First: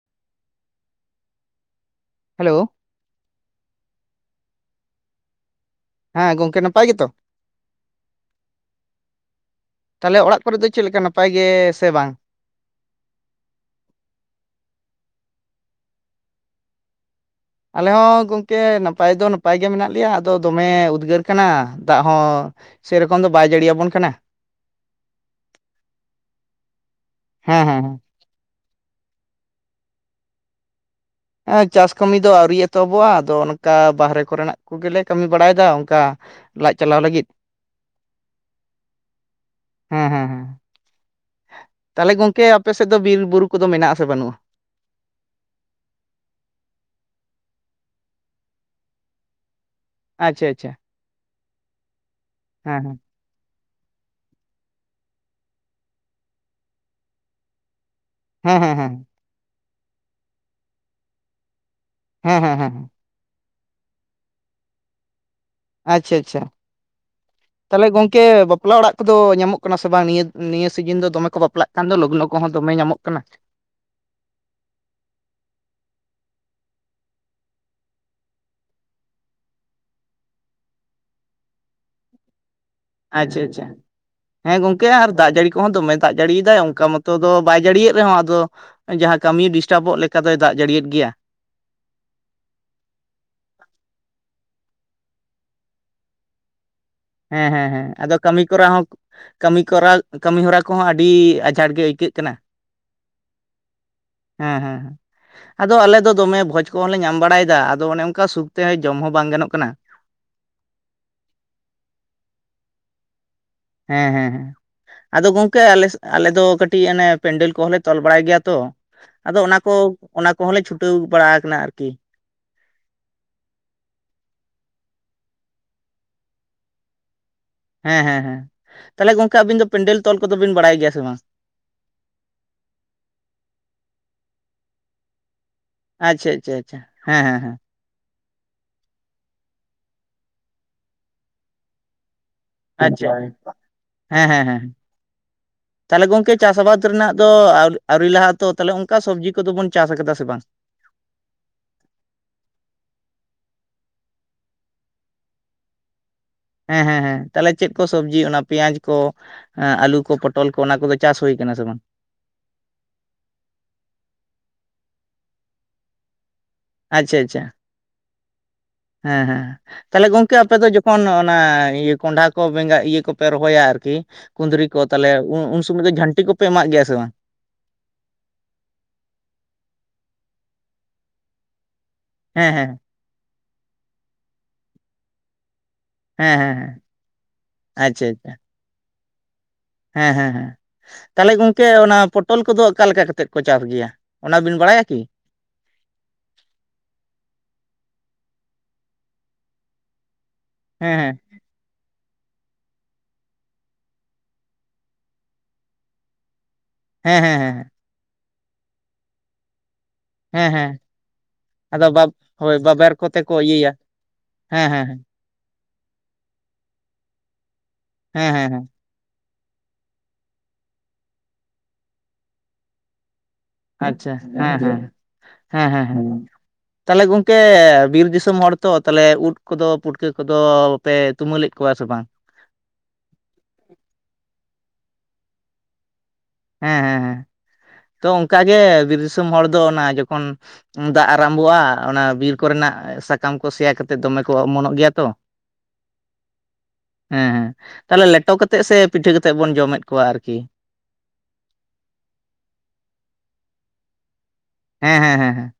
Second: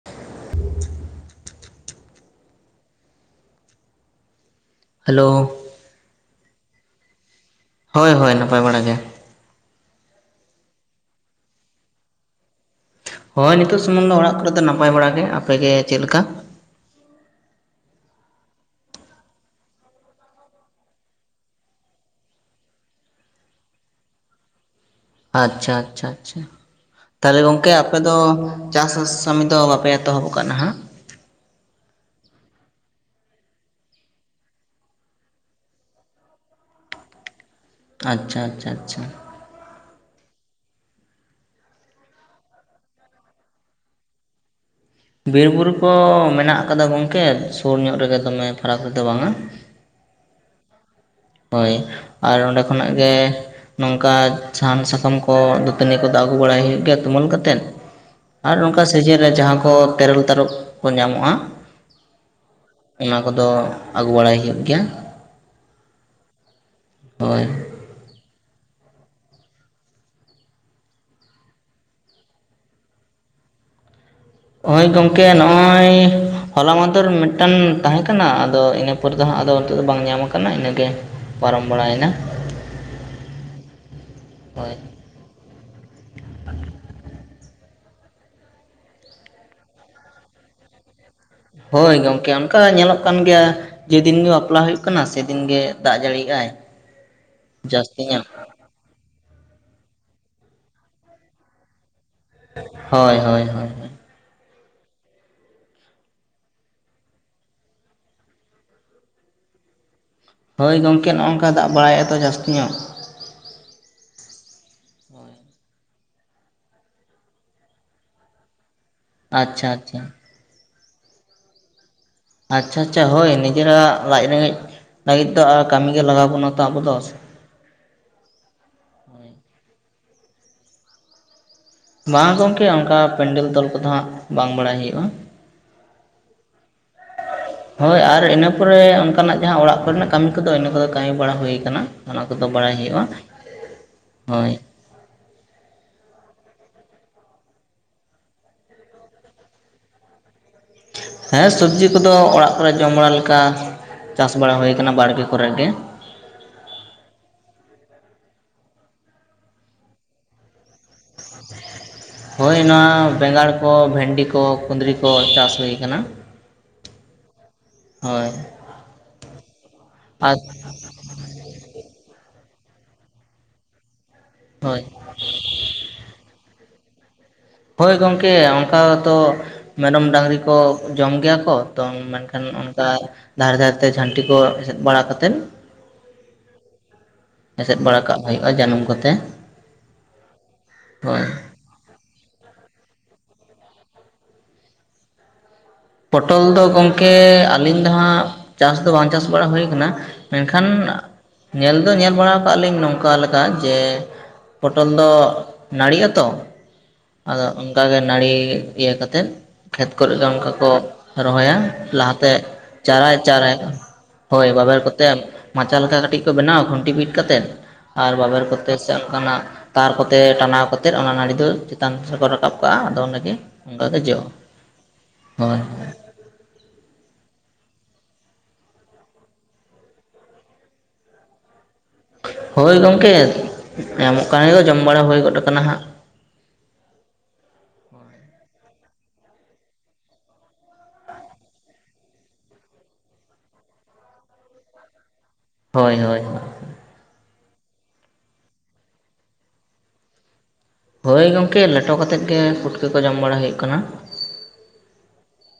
[inaudible] Hello hello ᱦᱮᱸ ᱜᱚᱝᱠᱮ ᱱᱟᱯᱟᱭ ᱜᱮᱛᱚ ᱦᱳᱭ ᱦᱳᱭ ᱱᱟᱯᱟᱭ ᱵᱟᱲᱟ ᱜᱮ ᱛᱟᱦᱚᱞᱮ ᱚᱲᱟᱜ ᱠᱚᱨᱮ ᱫᱚ ᱪᱮᱫ ᱞᱮᱠᱟ ᱱᱟᱯᱟᱭ ᱜᱮ ᱥᱮ ᱵᱟᱝ ᱦᱳᱭ ᱱᱤᱛᱳᱜ ᱥᱩᱢᱩᱝ ᱫᱚ ᱚᱲᱟᱜ ᱠᱚᱨᱮ ᱫᱚ ᱱᱟᱯᱟᱭ ᱵᱟᱲᱟᱟᱜ ᱜᱮ ᱟᱯᱮ ᱜᱮ ᱪᱮᱫ ᱞᱮᱠᱟ ᱟᱞᱮ ᱦᱚᱸ ᱜᱚᱢᱠᱮ ᱱᱟᱯᱟᱭ ᱫᱚ ᱱᱟᱯᱟᱭ ᱜᱮ ᱢᱮᱱᱟᱜ ᱞᱮᱭᱟ ᱟᱫᱚ ᱫᱚᱢᱮ ᱩᱫᱽᱜᱟᱹᱨ ᱠᱟᱱᱟ ᱫᱟᱜ ᱦᱚᱸ ᱥᱮᱨᱚᱠᱚᱢ ᱫᱚ ᱵᱟᱭ ᱡᱟᱹᱲᱤᱭᱟᱵᱚᱱ ᱠᱟᱱᱟ ᱟᱪᱪᱷᱟ ᱟᱪᱪᱷᱟ ᱟᱪᱪᱷᱟ ᱛᱟᱦᱚᱞᱮ ᱦᱮᱸ ᱜᱚᱝᱠᱮ ᱦᱮᱸ ᱟᱯᱮ ᱫᱚ ᱪᱟᱥᱟᱥ ᱠᱟᱹᱢᱤ ᱫᱚ ᱵᱟᱯᱮ ᱮᱛᱚᱦᱚᱵ ᱟᱠᱟ ᱱᱟᱦᱟᱜ ᱦᱮ ᱪᱟᱥ ᱠᱟᱹᱢᱤ ᱫᱚ ᱟᱹᱣᱨᱤ ᱮᱛᱚᱦᱚᱵᱚᱜᱼᱟ ᱟᱫᱚ ᱚᱱᱠᱟ ᱵᱟᱦᱨᱮ ᱠᱚᱨᱮᱱᱟᱜ ᱠᱚ ᱜᱮᱞᱮ ᱠᱟᱹᱢᱤ ᱵᱟᱲᱟᱭᱮᱫᱟ ᱚᱱᱠᱟ ᱞᱟᱡ ᱪᱟᱞᱟᱣ ᱞᱟᱹᱜᱤᱫ ᱟᱪᱪᱷᱟ ᱟᱪᱪᱷᱟ ᱟᱪᱪᱷᱟ ᱦᱮᱸ ᱦᱮᱸ ᱦᱮᱸ ᱛᱟᱦᱚᱞᱮ ᱜᱚᱝᱠᱮ ᱟᱯᱮ ᱥᱮᱫ ᱫᱚ ᱵᱤᱨ ᱵᱩᱨᱩ ᱠᱚᱫᱚ ᱢᱮᱱᱟᱜ ᱥᱮ ᱵᱟᱹᱱᱩᱜᱼᱟ ᱵᱤᱨ ᱵᱩᱨᱩ ᱠᱚ ᱢᱮᱱᱟᱜ ᱟᱠᱟᱫᱟ ᱜᱚᱝᱠᱮ ᱥᱩᱨ ᱧᱚᱜ ᱨᱮᱜᱮ ᱫᱚᱢᱮ ᱯᱷᱟᱨᱟᱠ ᱨᱮᱫᱚ ᱵᱟᱝᱼᱟ ᱟᱪᱪᱷᱟ ᱟᱪᱪᱷᱟ ᱦᱳᱭ ᱟᱨ ᱚᱸᱰᱮ ᱦᱮᱸ ᱠᱷᱚᱱᱟᱜ ᱜᱮ ᱱᱚᱝᱠᱟ ᱥᱟᱦᱟᱱ ᱥᱟᱠᱟᱢ ᱠᱚ ᱫᱟᱹᱛᱟᱹᱱᱤ ᱠᱚᱫᱚ ᱟᱹᱜᱩ ᱵᱟᱲᱟᱭ ᱦᱩᱭᱩᱜ ᱜᱮᱭᱟ ᱛᱩᱢᱟᱹᱞ ᱠᱟᱛᱮᱫ᱾ ᱟᱨ ᱦᱮᱸ ᱦᱮᱸ ᱦᱮᱸ ᱚᱱᱠᱟ ᱦᱮᱸ ᱥᱤᱡᱤᱱ ᱨᱮ ᱡᱟᱦᱟᱸ ᱠᱚ ᱛᱮᱨᱮᱞ ᱛᱟᱨᱚᱵ ᱠᱚ ᱧᱟᱢᱚᱜᱼᱟ ᱦᱮᱸ ᱦᱮᱸ ᱦᱮᱸ ᱦᱮᱸ ᱚᱱᱟ ᱠᱚᱫᱚ ᱟᱹᱜᱩ ᱵᱟᱲᱟᱭ ᱦᱩᱭᱩᱜ ᱜᱮᱭᱟ᱾ ᱟᱪᱪᱷᱟ ᱟᱪᱪᱷᱟ ᱦᱳᱭ ᱛᱟᱦᱚᱞᱮ ᱜᱚᱝᱠᱮ ᱵᱟᱯᱞᱟ ᱚᱲᱟᱜ ᱠᱚᱫᱚ ᱧᱟᱢᱚᱜ ᱠᱟᱱᱟ ᱥᱮ ᱵᱟᱝ ᱱᱤᱭᱟᱹ ᱱᱤᱭᱟᱹ ᱥᱤᱡᱤᱱ ᱫᱚ ᱫᱚᱢᱮ ᱠᱚ ᱵᱟᱯᱞᱟᱜ ᱠᱟᱱ ᱫᱚ ᱞᱚᱜᱽᱱᱚ ᱠᱚᱦᱚᱸ ᱫᱚᱢᱮ ᱧᱟᱢᱚᱜ ᱠᱟᱱᱟ᱾ ᱳᱭ ᱜᱚᱝᱠᱮ ᱱᱚᱜ-ᱚᱭ ᱦᱚᱞᱟ ᱢᱟᱫᱷᱮᱨ ᱢᱤᱫᱴᱟᱝ ᱛᱟᱦᱮᱸ ᱠᱟᱱᱟ ᱟᱫᱚ ᱤᱱᱟᱹ ᱯᱚᱨᱮ ᱫᱚ ᱦᱟᱸᱜ ᱟᱫᱚ ᱱᱤᱛᱚᱜ ᱫᱚ ᱵᱟᱝ ᱧᱟᱢ ᱟᱠᱟᱱᱟ ᱤᱱᱟᱹᱜᱮ ᱯᱟᱨᱚᱢ ᱵᱟᱲᱟᱭᱮᱱᱟ᱾ ᱟᱪᱪᱷᱟ ᱟᱪᱪᱷᱟ ᱦᱮᱸ ᱦᱳᱭ ᱜᱚᱝᱠᱮ ᱟᱨ ᱫᱟᱜ ᱡᱟᱹᱲᱤ ᱠᱚᱦᱚᱸ ᱫᱚᱢᱮ ᱫᱟᱜ ᱡᱟᱹᱲᱤ ᱫᱟᱭ ᱚᱱᱠᱟ ᱢᱚᱛᱚ ᱫᱚ ᱵᱟᱭ ᱡᱟᱹᱲᱤᱭᱮᱫ ᱨᱮᱦᱚᱸ ᱟᱫᱚ ᱡᱟᱦᱟᱸ ᱠᱟᱹᱢᱤ ᱰᱤᱥᱴᱟᱵᱚᱜ ᱞᱮᱠᱟ ᱫᱚᱭ ᱫᱟᱜ ᱡᱟᱹᱲᱤᱭᱮᱫ ᱜᱮᱭᱟ᱾ ᱦᱳᱭ ᱜᱚᱢᱠᱮ ᱚᱱᱠᱟ ᱧᱮᱞᱚᱜ ᱠᱟᱱ ᱜᱮᱭᱟ᱾ ᱡᱮᱫᱤᱱ ᱜᱮ ᱵᱟᱯᱞᱟ ᱦᱩᱭᱩᱜ ᱠᱟᱱᱟ ᱥᱮᱫᱤᱱ ᱜᱮ ᱫᱟᱜ ᱡᱟᱹᱲᱤ ᱭᱮᱜᱼᱟᱭ᱾ ᱦᱮᱸ ᱦᱮᱸ ᱦᱮᱸ ᱟᱫᱚ ᱠᱟᱹᱢᱤ ᱠᱚᱨᱟᱣ ᱦᱚᱸ ᱠᱟᱹᱢᱤ ᱠᱚᱨᱟᱣ ᱠᱟᱹᱢᱤ ᱦᱚᱨᱟ ᱠᱚᱦᱚᱸ ᱟᱹᱰᱤ ᱟᱸᱡᱷᱟᱴ ᱜᱮ ᱟᱹᱭᱠᱟᱹᱜ ᱠᱟᱱᱟ᱾ ᱦᱳᱭ ᱦᱳᱭ ᱦᱳᱭ ᱦᱮᱸ ᱦᱮᱸ ᱦᱮᱸ ᱟᱫᱚ ᱟᱞᱮ ᱫᱚ ᱫᱚᱢᱮ ᱵᱷᱚᱡᱽ ᱠᱚᱦᱚᱸ ᱞᱮ ᱧᱟᱢ ᱵᱟᱲᱟᱭᱮᱫᱟ ᱟᱫᱚ ᱚᱱᱮ ᱚᱱᱠᱟ ᱥᱩᱠ ᱛᱮ ᱡᱚᱢ ᱦᱚᱸ ᱵᱟᱝ ᱜᱟᱱᱚᱜ ᱠᱟᱱᱟ᱾ ᱦᱳᱭ ᱜᱚᱝᱠᱮ ᱱᱚᱝᱠᱟ ᱫᱟᱜ ᱵᱟᱲᱟᱭᱮ ᱟᱛᱚ ᱡᱟᱹᱥᱛᱤ ᱧᱚᱜ᱾ ᱦᱮᱸ ᱦᱮᱸ ᱦᱮᱸ ᱟᱫᱚ ᱜᱚᱝᱠᱮ ᱟᱞᱮ ᱥᱮ ᱟᱞᱮ ᱫᱚ ᱠᱟᱹᱴᱤᱡ ᱚᱱᱮ ᱯᱮᱱᱰᱮᱞ ᱠᱚᱦᱚᱸᱞᱮ ᱛᱚᱞ ᱵᱟᱲᱟᱭ ᱜᱮᱭᱟ ᱛᱚ᱾ ᱟᱫᱚ ᱚᱱᱟ ᱟᱪᱪᱷᱟ ᱠᱚ ᱟᱪᱪᱷᱟ ᱚᱱᱟ ᱠᱚᱦᱚᱸᱞᱮ ᱪᱷᱩᱴᱟᱹᱣ ᱵᱟᱲᱟ ᱠᱟᱱᱟ ᱟᱨᱠᱤ᱾ ᱟᱪᱪᱷᱟ ᱟᱪᱪᱷᱟ ᱦᱳᱭ ᱱᱤᱡᱮᱨᱟᱜ ᱞᱟᱡ ᱨᱮᱸᱜᱮᱡ ᱞᱟᱹᱜᱤᱫ ᱫᱚ ᱟᱨ ᱠᱟᱹᱢᱤ ᱜᱮ ᱞᱟᱜᱟᱣ ᱵᱚᱱᱟ ᱛᱚ ᱟᱵᱚ ᱫᱚ᱾ ᱦᱮᱸ ᱦᱮᱸ ᱦᱮᱸ ᱛᱟᱦᱚᱞᱮ ᱜᱚᱝᱠᱮ ᱟᱵᱤᱱ ᱫᱚ ᱯᱮᱱᱰᱮᱞ ᱛᱚᱞ ᱠᱚᱫᱚ ᱵᱤᱱ ᱵᱟᱲᱟᱭ ᱜᱮᱭᱟ ᱥᱮ ᱵᱟᱝ? ᱵᱟᱝ ᱜᱚᱢᱠᱮ ᱚᱱᱠᱟ ᱯᱮᱱᱰᱮᱞ ᱛᱚᱞ ᱠᱚᱫᱚ ᱦᱟᱸᱜ ᱵᱟᱝ ᱵᱟᱲᱟᱭ ᱦᱩᱭᱩᱜᱼᱟ᱾ ᱟᱪᱪᱷᱟ ᱪᱷᱟ ᱪᱷᱟ ᱦᱮᱸ ᱦᱮᱸ ᱦᱮᱸ ᱦᱳᱭ ᱟᱨ ᱤᱱᱟᱹ ᱯᱚᱨᱮ ᱚᱱᱠᱟᱱᱟᱜ ᱡᱟᱦᱟᱸ ᱚᱲᱟᱜ ᱠᱚᱨᱮᱱᱟᱜ ᱠᱟᱹᱢᱤ ᱠᱚᱫᱚ ᱤᱱᱟᱹ ᱠᱚᱫᱚ ᱠᱟᱹᱢᱤ ᱵᱟᱲᱟ ᱦᱩᱭᱩ ᱠᱟᱱᱟ᱾ ᱚᱱᱟ ᱠᱚᱫᱚ ᱵᱟᱲᱟᱭ ᱦᱩᱭᱩᱜᱼᱟ ᱟᱪᱪᱷᱟ ᱦᱮᱸ ᱾ ᱦᱮᱸ ᱦᱳᱭ ᱦᱮᱸ ᱛᱟᱦᱚᱞᱮ ᱜᱚᱝᱠᱮ ᱪᱟᱥ ᱟᱵᱟᱫ ᱨᱮᱱᱟᱜ ᱫᱚ ᱟᱹᱣᱨᱤ ᱞᱟᱦᱜ-ᱟ ᱛᱚ ᱛᱟᱦᱚᱞᱮ ᱚᱱᱠᱟ ᱥᱚᱵᱽᱡᱤ ᱠᱚᱫᱚ ᱵᱚᱱ ᱪᱟᱥ ᱠᱟᱫᱟ ᱥᱮ ᱵᱟᱝ? ᱦᱮᱸ ᱥᱚᱵᱽᱡᱤ ᱠᱚᱫᱚ ᱚᱲᱟᱜ ᱠᱚᱨᱮ ᱡᱚᱢ ᱵᱟᱲᱟ ᱞᱮᱠᱟ ᱪᱟᱥ ᱵᱟᱲᱟ ᱦᱩᱭ ᱠᱟᱱᱟ ᱵᱟᱲᱜᱮ ᱠᱚᱨᱮ ᱜᱮ᱾ ᱦᱮᱸ ᱦᱮᱸ ᱦᱮᱸ ᱛᱟᱦᱚᱞᱮ ᱪᱮᱫ ᱠᱚ ᱥᱚᱵᱽᱡᱤ ᱚᱱᱟ ᱯᱮᱸᱭᱟᱡᱽ ᱠᱚ ᱦᱮᱸ ᱟᱞᱩ ᱠᱚ ᱯᱚᱴᱚᱞ ᱠᱚ ᱚᱱᱟ ᱠᱚᱫᱚ ᱪᱟᱥ ᱦᱩᱭ ᱟᱠᱟᱱᱟ ᱥᱮ ᱵᱟᱝ? ᱦᱳᱭ ᱱᱚᱣᱟ ᱵᱮᱸᱜᱟᱲ ᱠᱚ ᱵᱷᱮᱱᱰᱤ ᱠᱚ ᱠᱩᱸᱫᱽᱨᱤ ᱠᱚ ᱪᱟᱥ ᱦᱩᱭ ᱟᱠᱟᱱᱟ᱾ ᱟᱪᱪᱷᱟ ᱟᱪᱪᱷᱟ ᱦᱳᱭ ᱦᱮᱸ ᱦᱮᱸ ᱛᱟᱦᱚᱞᱮ ᱜᱚᱝᱠᱮ ᱟᱨ ᱟᱯᱮ ᱫᱚ ᱛᱚᱠᱷᱚᱱ ᱚᱱᱟ ᱤᱭᱟᱹ ᱠᱚᱸᱰᱷᱟ ᱠᱚ ᱵᱮᱸᱜᱟ ᱤᱭᱟᱹ ᱠᱚᱯᱮ ᱨᱚᱦᱚᱭᱟ ᱟᱨᱠᱤ ᱠᱩᱸᱫᱽᱨᱤ ᱠᱚ ᱦᱳᱭ ᱛᱟᱦᱚᱞᱮ ᱩᱱ ᱥᱚᱢᱚᱭ ᱫᱚ ᱡᱷᱟᱹᱱᱴᱤ ᱠᱚᱯᱮ ᱮᱢᱟᱜ ᱜᱮᱭᱟ ᱥᱮ ᱵᱟᱝ? ᱦᱚᱳᱭ ᱜᱚᱝᱠᱮ ᱚᱱᱠᱟ ᱛᱚ ᱢᱮᱨᱚᱢ ᱰᱟᱹᱝᱨᱤ ᱠᱚ ᱡᱚᱢ ᱜᱮᱭᱟ ᱠᱚ ᱛᱚ ᱢᱮᱱᱠᱷᱟᱱ ᱦᱮᱸ ᱦᱮᱸ ᱚᱱᱠᱟ ᱫᱷᱟᱨᱮ ᱫᱷᱟᱨᱮ ᱛᱮ ᱡᱷᱟᱹᱱᱴᱤ ᱠᱚ ᱮᱥᱮᱫ ᱵᱟᱲᱟ ᱠᱟᱛᱮᱫ ᱦᱮᱸ ᱦᱮᱸ ᱦᱮᱸ ᱮᱥᱮᱫ ᱵᱟᱲᱟ ᱟᱪᱪᱷᱟ ᱠᱟᱜ ᱟᱪᱪᱷᱟ ᱦᱩᱭᱩᱜᱼᱟ ᱡᱟᱹᱱᱩᱢ ᱠᱚᱛᱮ᱾ ᱦᱮᱸ ᱦᱮᱸ ᱦᱮᱸ ᱦᱳᱭ ᱛᱟᱦᱚᱞᱮ ᱜᱚᱝ ᱠᱮ ᱚᱱᱟ ᱯᱚᱴᱚᱞ ᱠᱚᱫᱚ ᱚᱠᱟ ᱞᱮᱠᱟ ᱠᱟᱛᱮᱫ ᱠᱚ ᱪᱟᱥ ᱜᱮᱭᱟ ᱚᱱᱟᱵᱤᱱ ᱵᱟᱲᱟᱭᱟ ᱠᱤ? ᱯᱚᱴᱚᱞ ᱫᱚ ᱜᱚᱢᱠᱮ ᱟᱹᱞᱤᱧ ᱫᱚ ᱦᱟᱸᱜ ᱪᱟᱥ ᱫᱚ ᱵᱟᱝ ᱪᱟᱥ ᱵᱟᱲᱟ ᱦᱩᱭ ᱠᱟᱱᱟ᱾ ᱢᱮᱱᱠᱷᱟᱱ ᱦᱮᱸ ᱦᱮᱸ ᱧᱮᱞ ᱫᱚ ᱧᱮᱞ ᱵᱟᱲᱟ ᱠᱟᱜ ᱞᱤᱧ ᱱᱚᱝᱠᱟ ᱞᱮᱠᱟ ᱡᱮ ᱯᱚᱴᱚᱞ ᱫᱚ ᱱᱟᱹᱲᱤᱜ ᱟᱛᱚ᱾ ᱦᱮᱸ ᱦᱮᱸ ᱟᱫᱚ ᱦᱮᱸ ᱚᱱᱠᱟᱜᱮ ᱱᱟᱹᱲᱤ ᱤᱭᱟᱹ ᱠᱟᱛᱮᱜ ᱠᱷᱮᱛ ᱠᱚᱨᱮ ᱫᱚ ᱚᱱᱠᱟ ᱦᱮᱸ ᱦᱮᱸ ᱠᱚ ᱨᱚᱦᱚᱭᱟ ᱟᱫᱚ ᱵᱟᱵ ᱞᱟᱦᱟᱛᱮ ᱦᱳᱭ ᱵᱟᱵᱮᱨ ᱪᱟᱨᱟᱭ ᱠᱚᱛᱮ ᱠᱚ ᱪᱟᱨᱟᱭ ᱤᱭᱟᱹᱭᱟ ᱦᱳᱭ ᱦᱮᱸ ᱵᱟᱵᱮᱨ ᱦᱮᱸ ᱠᱚᱛᱮ ᱢᱟᱪᱟ ᱞᱮᱠᱟ ᱠᱟᱹᱴᱤᱡ ᱠᱚ ᱵᱮᱱᱟᱣᱟ ᱠᱷᱩᱱᱴᱤ ᱵᱤᱫ ᱠᱟᱛᱮᱫ ᱟᱨ ᱦᱮᱸ ᱵᱟᱵᱮᱨ ᱦᱮᱸ ᱦᱮᱸ ᱠᱚᱛᱮ ᱥᱮ ᱚᱱᱠᱟᱱᱟᱜ ᱛᱟᱨ ᱠᱚᱛᱮ ᱴᱟᱱᱟᱣ ᱠᱟᱛᱮᱫ ᱚᱱᱟ ᱱᱟᱹᱲᱤ ᱫᱚ ᱪᱮᱛᱟᱱ ᱥᱮᱠᱚ ᱨᱟᱠᱟᱵ ᱠᱟᱜᱼᱟ ᱟᱫᱚ ᱚᱸᱰᱮ ᱜᱮ ᱚᱱᱠᱟ ᱜᱮ ᱟᱪᱪᱷᱟ ᱡᱚᱜᱼᱟ ᱦᱮᱸ ᱦᱮᱸ ᱦᱳᱭ ᱦᱮᱸ ᱦᱮᱸ ᱦᱮᱸ ᱛᱟᱦᱚᱞᱮ ᱜᱚᱝᱠᱮ ᱵᱤᱨ ᱫᱤᱥᱚᱢ ᱦᱚᱲ ᱛᱚ ᱛᱟᱦᱚᱞᱮ ᱩᱫ ᱠᱚᱫᱚ ᱯᱩᱴᱠᱟᱹ ᱠᱚᱫᱚ ᱯᱮ ᱛᱩᱢᱟᱹᱞᱮᱫ ᱠᱚᱣᱟ ᱥᱮ ᱵᱟᱝ? ᱦᱳᱭ ᱜᱚᱢᱠᱮ ᱧᱟᱢᱚᱜ ᱠᱟᱱ ᱜᱮᱭᱟ ᱡᱚᱢ ᱵᱟᱲᱟ ᱦᱩᱭ ᱜᱚᱫ ᱠᱟᱱᱟ ᱦᱟᱸᱜ ᱦᱮᱸ ᱦᱮᱸ ᱦᱮᱸ ᱛᱚ ᱚᱱᱠᱟᱜᱮ ᱵᱤᱨ ᱫᱤᱥᱚᱢ ᱦᱚᱲ ᱫᱚ ᱚᱱᱟ ᱡᱚᱠᱷᱚᱱ ᱫᱟᱜ ᱟᱨᱟᱢᱵᱷᱚᱜᱼᱟ ᱚᱱᱟ ᱵᱤᱨ ᱠᱚᱨᱮᱱᱟᱜ ᱥᱟᱠᱟᱢ ᱠᱚ ᱥᱮᱭᱟ ᱠᱟᱛᱮᱜ ᱫᱚᱢᱮ ᱠᱚ ᱚᱢᱚᱱᱚᱜ ᱜᱮᱭᱟ ᱛᱚ ᱦᱳᱭ ᱦᱳᱭ ᱦᱮᱸ ᱦᱮᱸ ᱛᱟᱦᱚᱞᱮ ᱞᱮᱴᱚ ᱠᱟ ᱠᱟᱛᱮᱫ ᱥᱮ ᱯᱤᱴᱷᱟᱹ ᱠᱟᱛᱮᱫ ᱵᱚᱱ ᱡᱚᱢᱮᱫ ᱠᱚᱣᱟ ᱟᱨᱠᱤ? ᱦᱳᱭ ᱜᱚᱢᱠᱮ ᱞᱮᱴᱚ ᱠᱟ ᱠᱟᱛᱮᱫ ᱜᱮ ᱯᱩᱴᱠᱟᱹ ᱠᱚ ᱡᱚᱢ ᱵᱟᱲᱟ ᱦᱩᱭᱩᱜ ᱠᱟᱱᱟ ᱦᱮᱸ ᱦᱮᱸ ᱦᱮ ᱦᱮᱸ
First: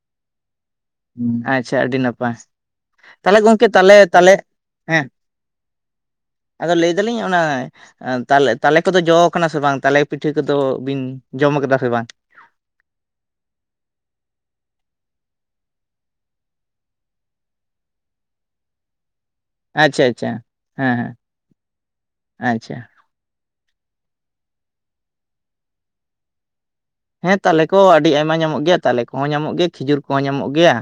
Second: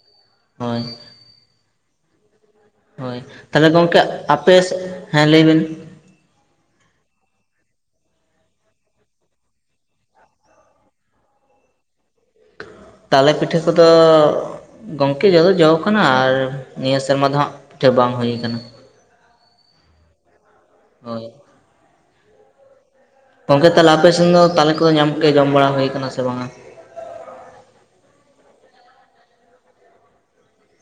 ᱦᱳᱭ ᱟᱪᱪᱷᱟ ᱟᱹᱰᱤ ᱱᱟᱯᱟᱭ ᱦᱳᱭ ᱛᱟᱦᱞᱮ ᱜᱚᱢᱠᱮ ᱛᱟᱦᱚᱞᱮ ᱛᱟᱞᱦᱮ ᱛᱟᱞᱦᱮ ᱟᱯᱮ ᱦᱮᱸ ᱞᱟᱹᱭ ᱵᱤᱱ ᱟᱫᱚ ᱞᱟᱹᱭ ᱫᱟᱞᱤᱧ ᱚᱱᱟ ᱛᱟᱞᱮ ᱛᱟᱞᱮ ᱠᱚᱫᱚ ᱡᱚ ᱠᱟᱱᱟ ᱥᱮ ᱵᱟᱝ? ᱛᱟᱞᱮ ᱯᱤᱴᱷᱟᱹ ᱠᱚᱫᱚ ᱵᱤᱱ ᱡᱚᱢ ᱠᱟᱫᱟ ᱥᱮ ᱵᱟᱝ? ᱛᱟᱞᱮ ᱯᱤᱴᱷᱟᱹ ᱠᱚᱫᱚ ᱜᱚᱢᱠᱮ ᱡᱚ ᱫᱚ ᱡᱚ ᱠᱟᱱᱟ ᱟᱨ ᱱᱤᱭᱟᱹ ᱥᱮᱨᱢᱟ ᱫᱚ ᱦᱟᱸᱜ ᱯᱤᱴᱷᱟᱹ ᱵᱟᱝ ᱦᱩᱭ ᱠᱟᱱᱟ ᱟᱪᱪᱷᱟ ᱟᱪᱪᱷᱟ ᱦᱮᱸ ᱦᱮᱸ ᱦᱳᱭ ᱟᱪᱪᱷᱟ ᱜᱚᱢᱠᱮ ᱛᱟᱦᱚᱞᱮ ᱟᱯᱮ ᱥᱮᱱ ᱫᱚ ᱛᱟᱞᱮ ᱠᱚ ᱧᱟᱢᱚᱜ ᱜᱮᱭᱟ ᱡᱚᱢ ᱵᱟᱲᱟ ᱦᱩᱭᱠᱟᱱᱟ ᱥᱮ ᱵᱟᱝᱟ? ᱦᱮᱸ ᱛᱟᱞᱮ ᱠᱚ ᱟᱹᱰᱤ ᱟᱭᱢᱟ ᱧᱟᱢᱚᱜ ᱜᱮᱭᱟ ᱛᱟᱞᱮ ᱠᱚᱦᱚᱸ ᱧᱟᱢᱚᱜ ᱜᱮᱭᱟ ᱠᱷᱤᱡᱩᱨ ᱠᱚᱦᱚᱸ ᱧᱟᱢᱚᱜ ᱜᱮᱭᱟ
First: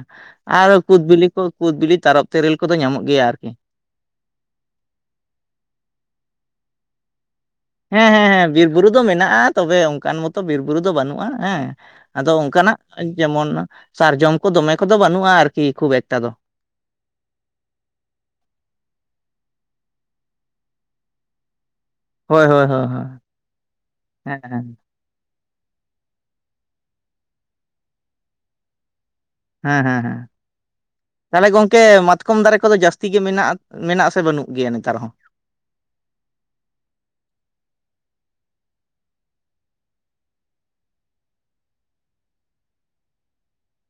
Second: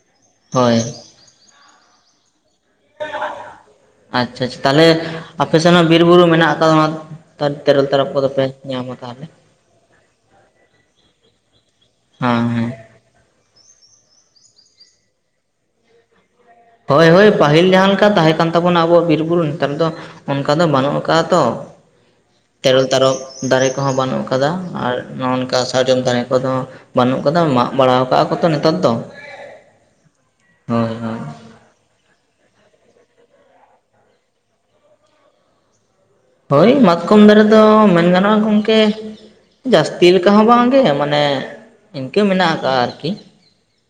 ᱟᱨ ᱦᱳᱭ ᱠᱩᱫᱽ ᱵᱤᱞᱤ ᱠᱚ ᱠᱩᱫᱽ ᱵᱤᱞᱤ ᱛᱟᱨᱚᱵ ᱛᱮᱹᱨᱮᱹᱞ ᱠᱚᱫᱚ ᱧᱟᱢᱚᱜ ᱜᱮᱭᱟ ᱟᱨᱠᱤ ᱟᱪᱪᱷᱟ ᱟᱪᱪᱷᱟ ᱛᱟᱦᱞᱮ ᱟᱯᱮ ᱥᱮᱫ ᱦᱚᱸ ᱵᱤᱨ ᱵᱩᱨᱩ ᱢᱮᱱᱟᱜ ᱟᱠᱟᱫᱟ ᱛᱮᱨᱮᱞ ᱦᱮᱸ ᱛᱟᱨᱚᱵ ᱦᱮᱸ ᱠᱚᱫᱚ ᱯᱮ ᱦᱮᱸ ᱵᱤᱨ ᱵᱩᱨᱩ ᱧᱟᱢᱟ ᱫᱚ ᱛᱟᱦᱚᱞᱮ ᱢᱮᱱᱟᱜᱼᱟ ᱛᱚᱵᱮ ᱚᱱᱠᱟᱱ ᱢᱚᱛᱚ ᱵᱤᱨ ᱵᱩᱨᱩ ᱫᱚ ᱵᱟᱹᱱᱩᱜᱼᱟ ᱦᱮᱸ ᱟᱫᱚ ᱦᱮᱸ ᱦᱮᱸ ᱚᱱᱠᱟᱱᱟᱜ ᱡᱮᱢᱚᱱ ᱥᱟᱨᱡᱚᱢ ᱠᱚ ᱫᱚᱢᱮ ᱠᱚᱫᱚ ᱵᱟᱹᱱᱩᱜᱼᱟ ᱟᱨᱠᱤ ᱠᱷᱩᱵ ᱮᱠᱴᱟ ᱫᱚ ᱦᱳᱭ ᱦᱳᱭ ᱯᱟᱹᱦᱤᱞ ᱡᱟᱦᱟᱸ ᱞᱮᱠᱟ ᱛᱟᱦᱮᱸ ᱠᱟᱱ ᱛᱟᱵᱚᱱᱟ ᱟᱵᱚᱣᱟᱜ ᱵᱤᱨ ᱵᱩᱨᱩ ᱱᱮᱛᱟᱨ ᱫᱚ ᱚᱱᱠᱟ ᱫᱚ ᱵᱟᱹᱱᱩᱜ ᱟᱠᱟᱫᱟ ᱛᱚ ᱦᱳᱭ ᱦᱳᱭ ᱛᱮᱨᱮᱞ ᱦᱳᱭ ᱦᱳᱭ ᱛᱟᱨᱚᱵ ᱫᱟᱨᱮ ᱠᱚᱦᱚᱸ ᱵᱟᱹᱱᱩᱜ ᱦᱮᱸ ᱟᱠᱟᱫᱟ ᱦᱮᱸ ᱟᱨ ᱱᱚᱜ ᱱᱚᱝᱠᱟ ᱥᱟᱨᱡᱚᱢ ᱫᱟᱨᱮ ᱠᱚᱫᱚ ᱵᱟᱹᱱᱩᱜ ᱟᱠᱟᱫᱟ ᱢᱟᱜ ᱵᱟᱲᱟ ᱟᱠᱟᱜᱼᱟ ᱠᱚ ᱛᱚ ᱱᱮᱛᱟᱨ ᱫᱚ ᱦᱮᱸ ᱦᱮᱸ ᱦᱮᱸ ᱦᱳᱭ ᱦᱳᱭ ᱛᱟᱦᱚᱞᱮ ᱜᱚᱢᱠᱮ ᱢᱟ ᱠᱚᱢ ᱫᱟᱨᱮ ᱠᱚᱫᱚ ᱡᱟᱹᱥᱛᱤ ᱜᱮ ᱢᱮᱱᱟᱜᱼᱟ ᱢᱮᱱᱟᱜ ᱥᱮ ᱵᱟᱹᱱᱩᱜ ᱜᱮᱭᱟ ᱱᱮᱛᱟᱨ ᱦᱚᱸ? ᱦᱳᱭ ᱢᱟᱛᱠᱚᱢ ᱫᱟᱨᱮ ᱫᱚ ᱢᱮᱱ ᱜᱟᱱᱚᱜᱼᱟ ᱜᱚᱢᱠᱮ ᱡᱟᱹᱥᱛᱤ ᱞᱮᱠᱟ ᱦᱚᱸ ᱵᱟᱝ ᱜᱮ ᱢᱟᱱᱮ ᱤᱱᱠᱟᱹ ᱢᱮᱱᱟᱜ ᱟᱠᱟᱜ-ᱟ ᱟᱨᱠᱤ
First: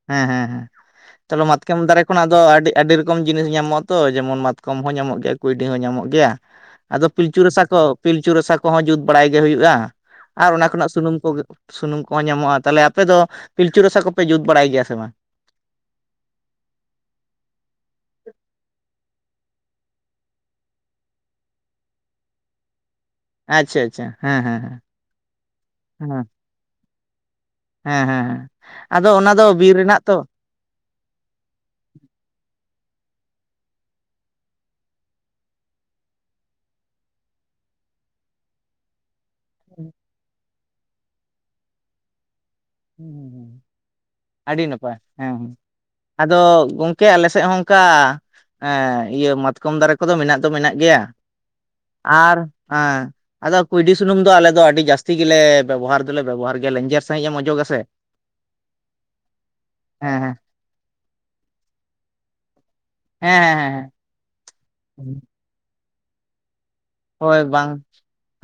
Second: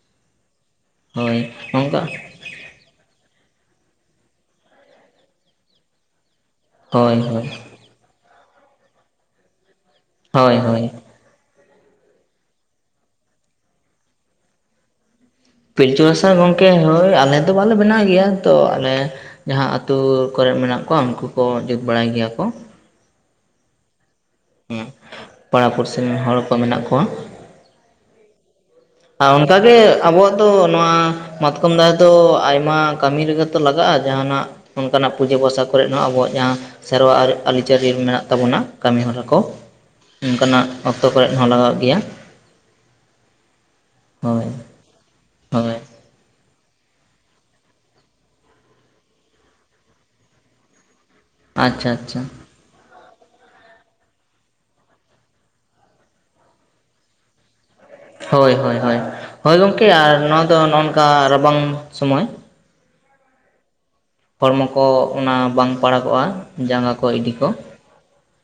ᱦᱮᱸ ᱦᱮᱸ ᱦᱮᱸ ᱦᱳᱭ ᱛᱟᱦᱞᱮ ᱢᱟᱛᱠᱚᱢ ᱫᱟᱨᱮ ᱚᱱᱠᱟ ᱠᱷᱚᱱᱟᱜ ᱫᱚ ᱟᱹᱰᱤ ᱟᱹᱰᱤ ᱨᱚᱠᱚᱢ ᱡᱤᱱᱤᱥ ᱧᱟᱢᱚᱜᱼᱟ ᱛᱚ ᱡᱮᱢᱚᱱ ᱢᱟᱛᱠᱚᱢ ᱦᱚᱸ ᱧᱟᱢᱚᱜ ᱜᱮᱭᱟ ᱠᱩᱭᱰᱤ ᱦᱚᱸ ᱧᱟᱢᱚᱜ ᱜᱮᱭᱟ ᱟᱫᱚ ᱦᱳᱭ ᱯᱤᱞᱪᱩ ᱦᱳᱭ ᱨᱟᱥᱟ ᱠᱚ ᱯᱤᱞᱪᱩ ᱨᱟᱥᱟ ᱠᱚᱦᱚᱸ ᱡᱩᱛ ᱵᱟᱲᱟᱭ ᱜᱮ ᱦᱩᱭᱩᱜᱼᱟ ᱟᱨ ᱦᱳᱭ ᱚᱱᱟ ᱦᱳᱭ ᱠᱷᱚᱱᱟᱜ ᱥᱩᱱᱩᱢ ᱠᱚᱜᱮ ᱥᱩᱱᱩᱢ ᱠᱚᱦᱚᱸ ᱧᱟᱢᱚᱜᱼᱟ᱾ ᱛᱟᱦᱚᱞᱮ ᱟᱯᱮ ᱫᱚ ᱯᱤᱞᱪᱩ ᱨᱟᱥᱟ ᱠᱚᱯᱮ ᱡᱩᱛ ᱵᱟᱲᱟᱭ ᱜᱮᱭᱟ ᱥᱮ ᱵᱟᱝ? ᱯᱤᱞᱪᱩ ᱨᱟᱥᱟ ᱜᱚᱝᱠᱮ ᱦᱳᱭ ᱟᱞᱮ ᱫᱚ ᱵᱟᱞᱮ ᱵᱮᱱᱟᱣ ᱜᱮᱭᱟ ᱛᱚ ᱟᱞᱮ ᱡᱟᱦᱟᱸ ᱟᱹᱛᱩ ᱠᱚᱨᱮᱜ ᱢᱮᱱᱟᱜ ᱠᱚᱣᱟ ᱩᱱᱠᱩ ᱠᱚ ᱡᱩᱛ ᱵᱟᱲᱟᱭ ᱜᱮᱭᱟ ᱠᱚ ᱟᱪᱪᱷᱟ ᱟᱪᱪᱷᱟ ᱦᱮᱸ ᱦᱮᱸ ᱦᱮᱸ ᱯᱟᱲᱟ ᱯᱩᱲᱥᱤ ᱨᱮᱱ ᱦᱮᱸ ᱦᱚᱲ ᱠᱚ ᱢᱮᱱᱟᱜ ᱠᱚᱣᱟ ᱦᱮᱸ ᱦᱮᱸ ᱟᱫᱚ ᱚᱱᱟ ᱫᱚ ᱵᱤᱨ ᱨᱮᱱᱟᱜ ᱛᱚ ᱛᱚ ᱱᱚᱣᱟ ᱢᱟᱛᱠᱚᱢ ᱫᱟᱨᱮ ᱫᱚ ᱟᱭᱢᱟ ᱠᱟᱹᱢᱤ ᱨᱮᱜᱮ ᱛᱚ ᱞᱟᱜᱟᱜᱼᱟ ᱡᱟᱦᱟᱱᱟᱜ ᱚᱱᱠᱟᱱᱟᱜ ᱯᱩᱡᱟᱹ ᱯᱟᱥᱟ ᱠᱚᱨᱮᱜ ᱦᱚᱸ ᱟᱵᱚᱣᱟᱜ ᱡᱟᱦᱟᱸ ᱥᱮᱨᱣᱟ ᱟᱹᱨᱤᱪᱟᱹᱞᱤ ᱢᱮᱱᱟᱜ ᱛᱟᱵᱚᱱᱟ ᱠᱟᱹᱢᱤ ᱦᱚᱨᱟ ᱠᱚ [inaudible] ᱚᱱᱠᱟᱱᱟᱜ ᱚᱠᱛᱚ ᱠᱚᱨᱮᱫ ᱦᱚᱸ ᱞᱟᱜᱟᱜ ᱜᱮᱭᱟ ᱦᱮᱸ ᱦᱳᱭ ᱟᱹᱰᱤ ᱱᱟᱯᱟᱭ ᱦᱮᱸ ᱦᱮᱸ ᱦᱳᱭ ᱟᱫᱚ ᱜᱚᱢᱠᱮ ᱟᱞᱮ ᱥᱮᱫ ᱦᱚᱸ ᱚᱱᱠᱟ ᱦᱮᱸ ᱤᱭᱟᱹ ᱢᱟᱛᱠᱚᱢ ᱫᱟᱨᱮ ᱠᱚᱫᱚ ᱢᱮᱱᱟᱜ ᱫᱚ ᱢᱮᱱᱟᱜ ᱜᱮᱭᱟ ᱟᱪᱪᱷᱟ ᱟᱪᱪᱷᱟ ᱟᱨ ᱦᱮᱸ ᱟᱫᱚ ᱠᱩᱸᱭᱰᱤ ᱥᱩᱱᱩᱢ ᱫᱚ ᱟᱞᱮ ᱫᱚ ᱟᱹᱰᱤ ᱡᱟᱹᱥᱛᱤ ᱜᱮᱞᱮ ᱵᱮᱵᱚᱦᱟᱨ ᱫᱚᱞᱮ ᱵᱮᱵᱚᱦᱟᱨ ᱜᱮᱭᱟ ᱞᱮᱸᱡᱮᱨ ᱥᱟᱺᱦᱤᱡ ᱮᱢ ᱚᱡᱚᱜᱽ ᱟᱥᱮ ᱦᱳᱭ ᱦᱳᱭ ᱦᱳᱭ ᱦᱳᱭ ᱜᱚᱢᱠᱮ ᱟᱨ ᱦᱮᱸ ᱱᱚᱣᱟ ᱫᱚ ᱱᱚᱜ ᱱᱚᱝᱠᱟ ᱨᱟᱵᱟᱝ ᱥᱚᱢᱚᱭ ᱦᱮᱸ ᱦᱮᱸ ᱦᱮᱸ ᱦᱚᱲᱢᱚ ᱠᱚ ᱚᱱᱟ ᱵᱟᱝ ᱯᱟᱲᱟᱜᱚᱜᱼᱟ ᱡᱟᱸᱜᱟ ᱠᱚ ᱤᱰᱤ ᱦᱳᱭ ᱠᱚ ᱵᱟᱝ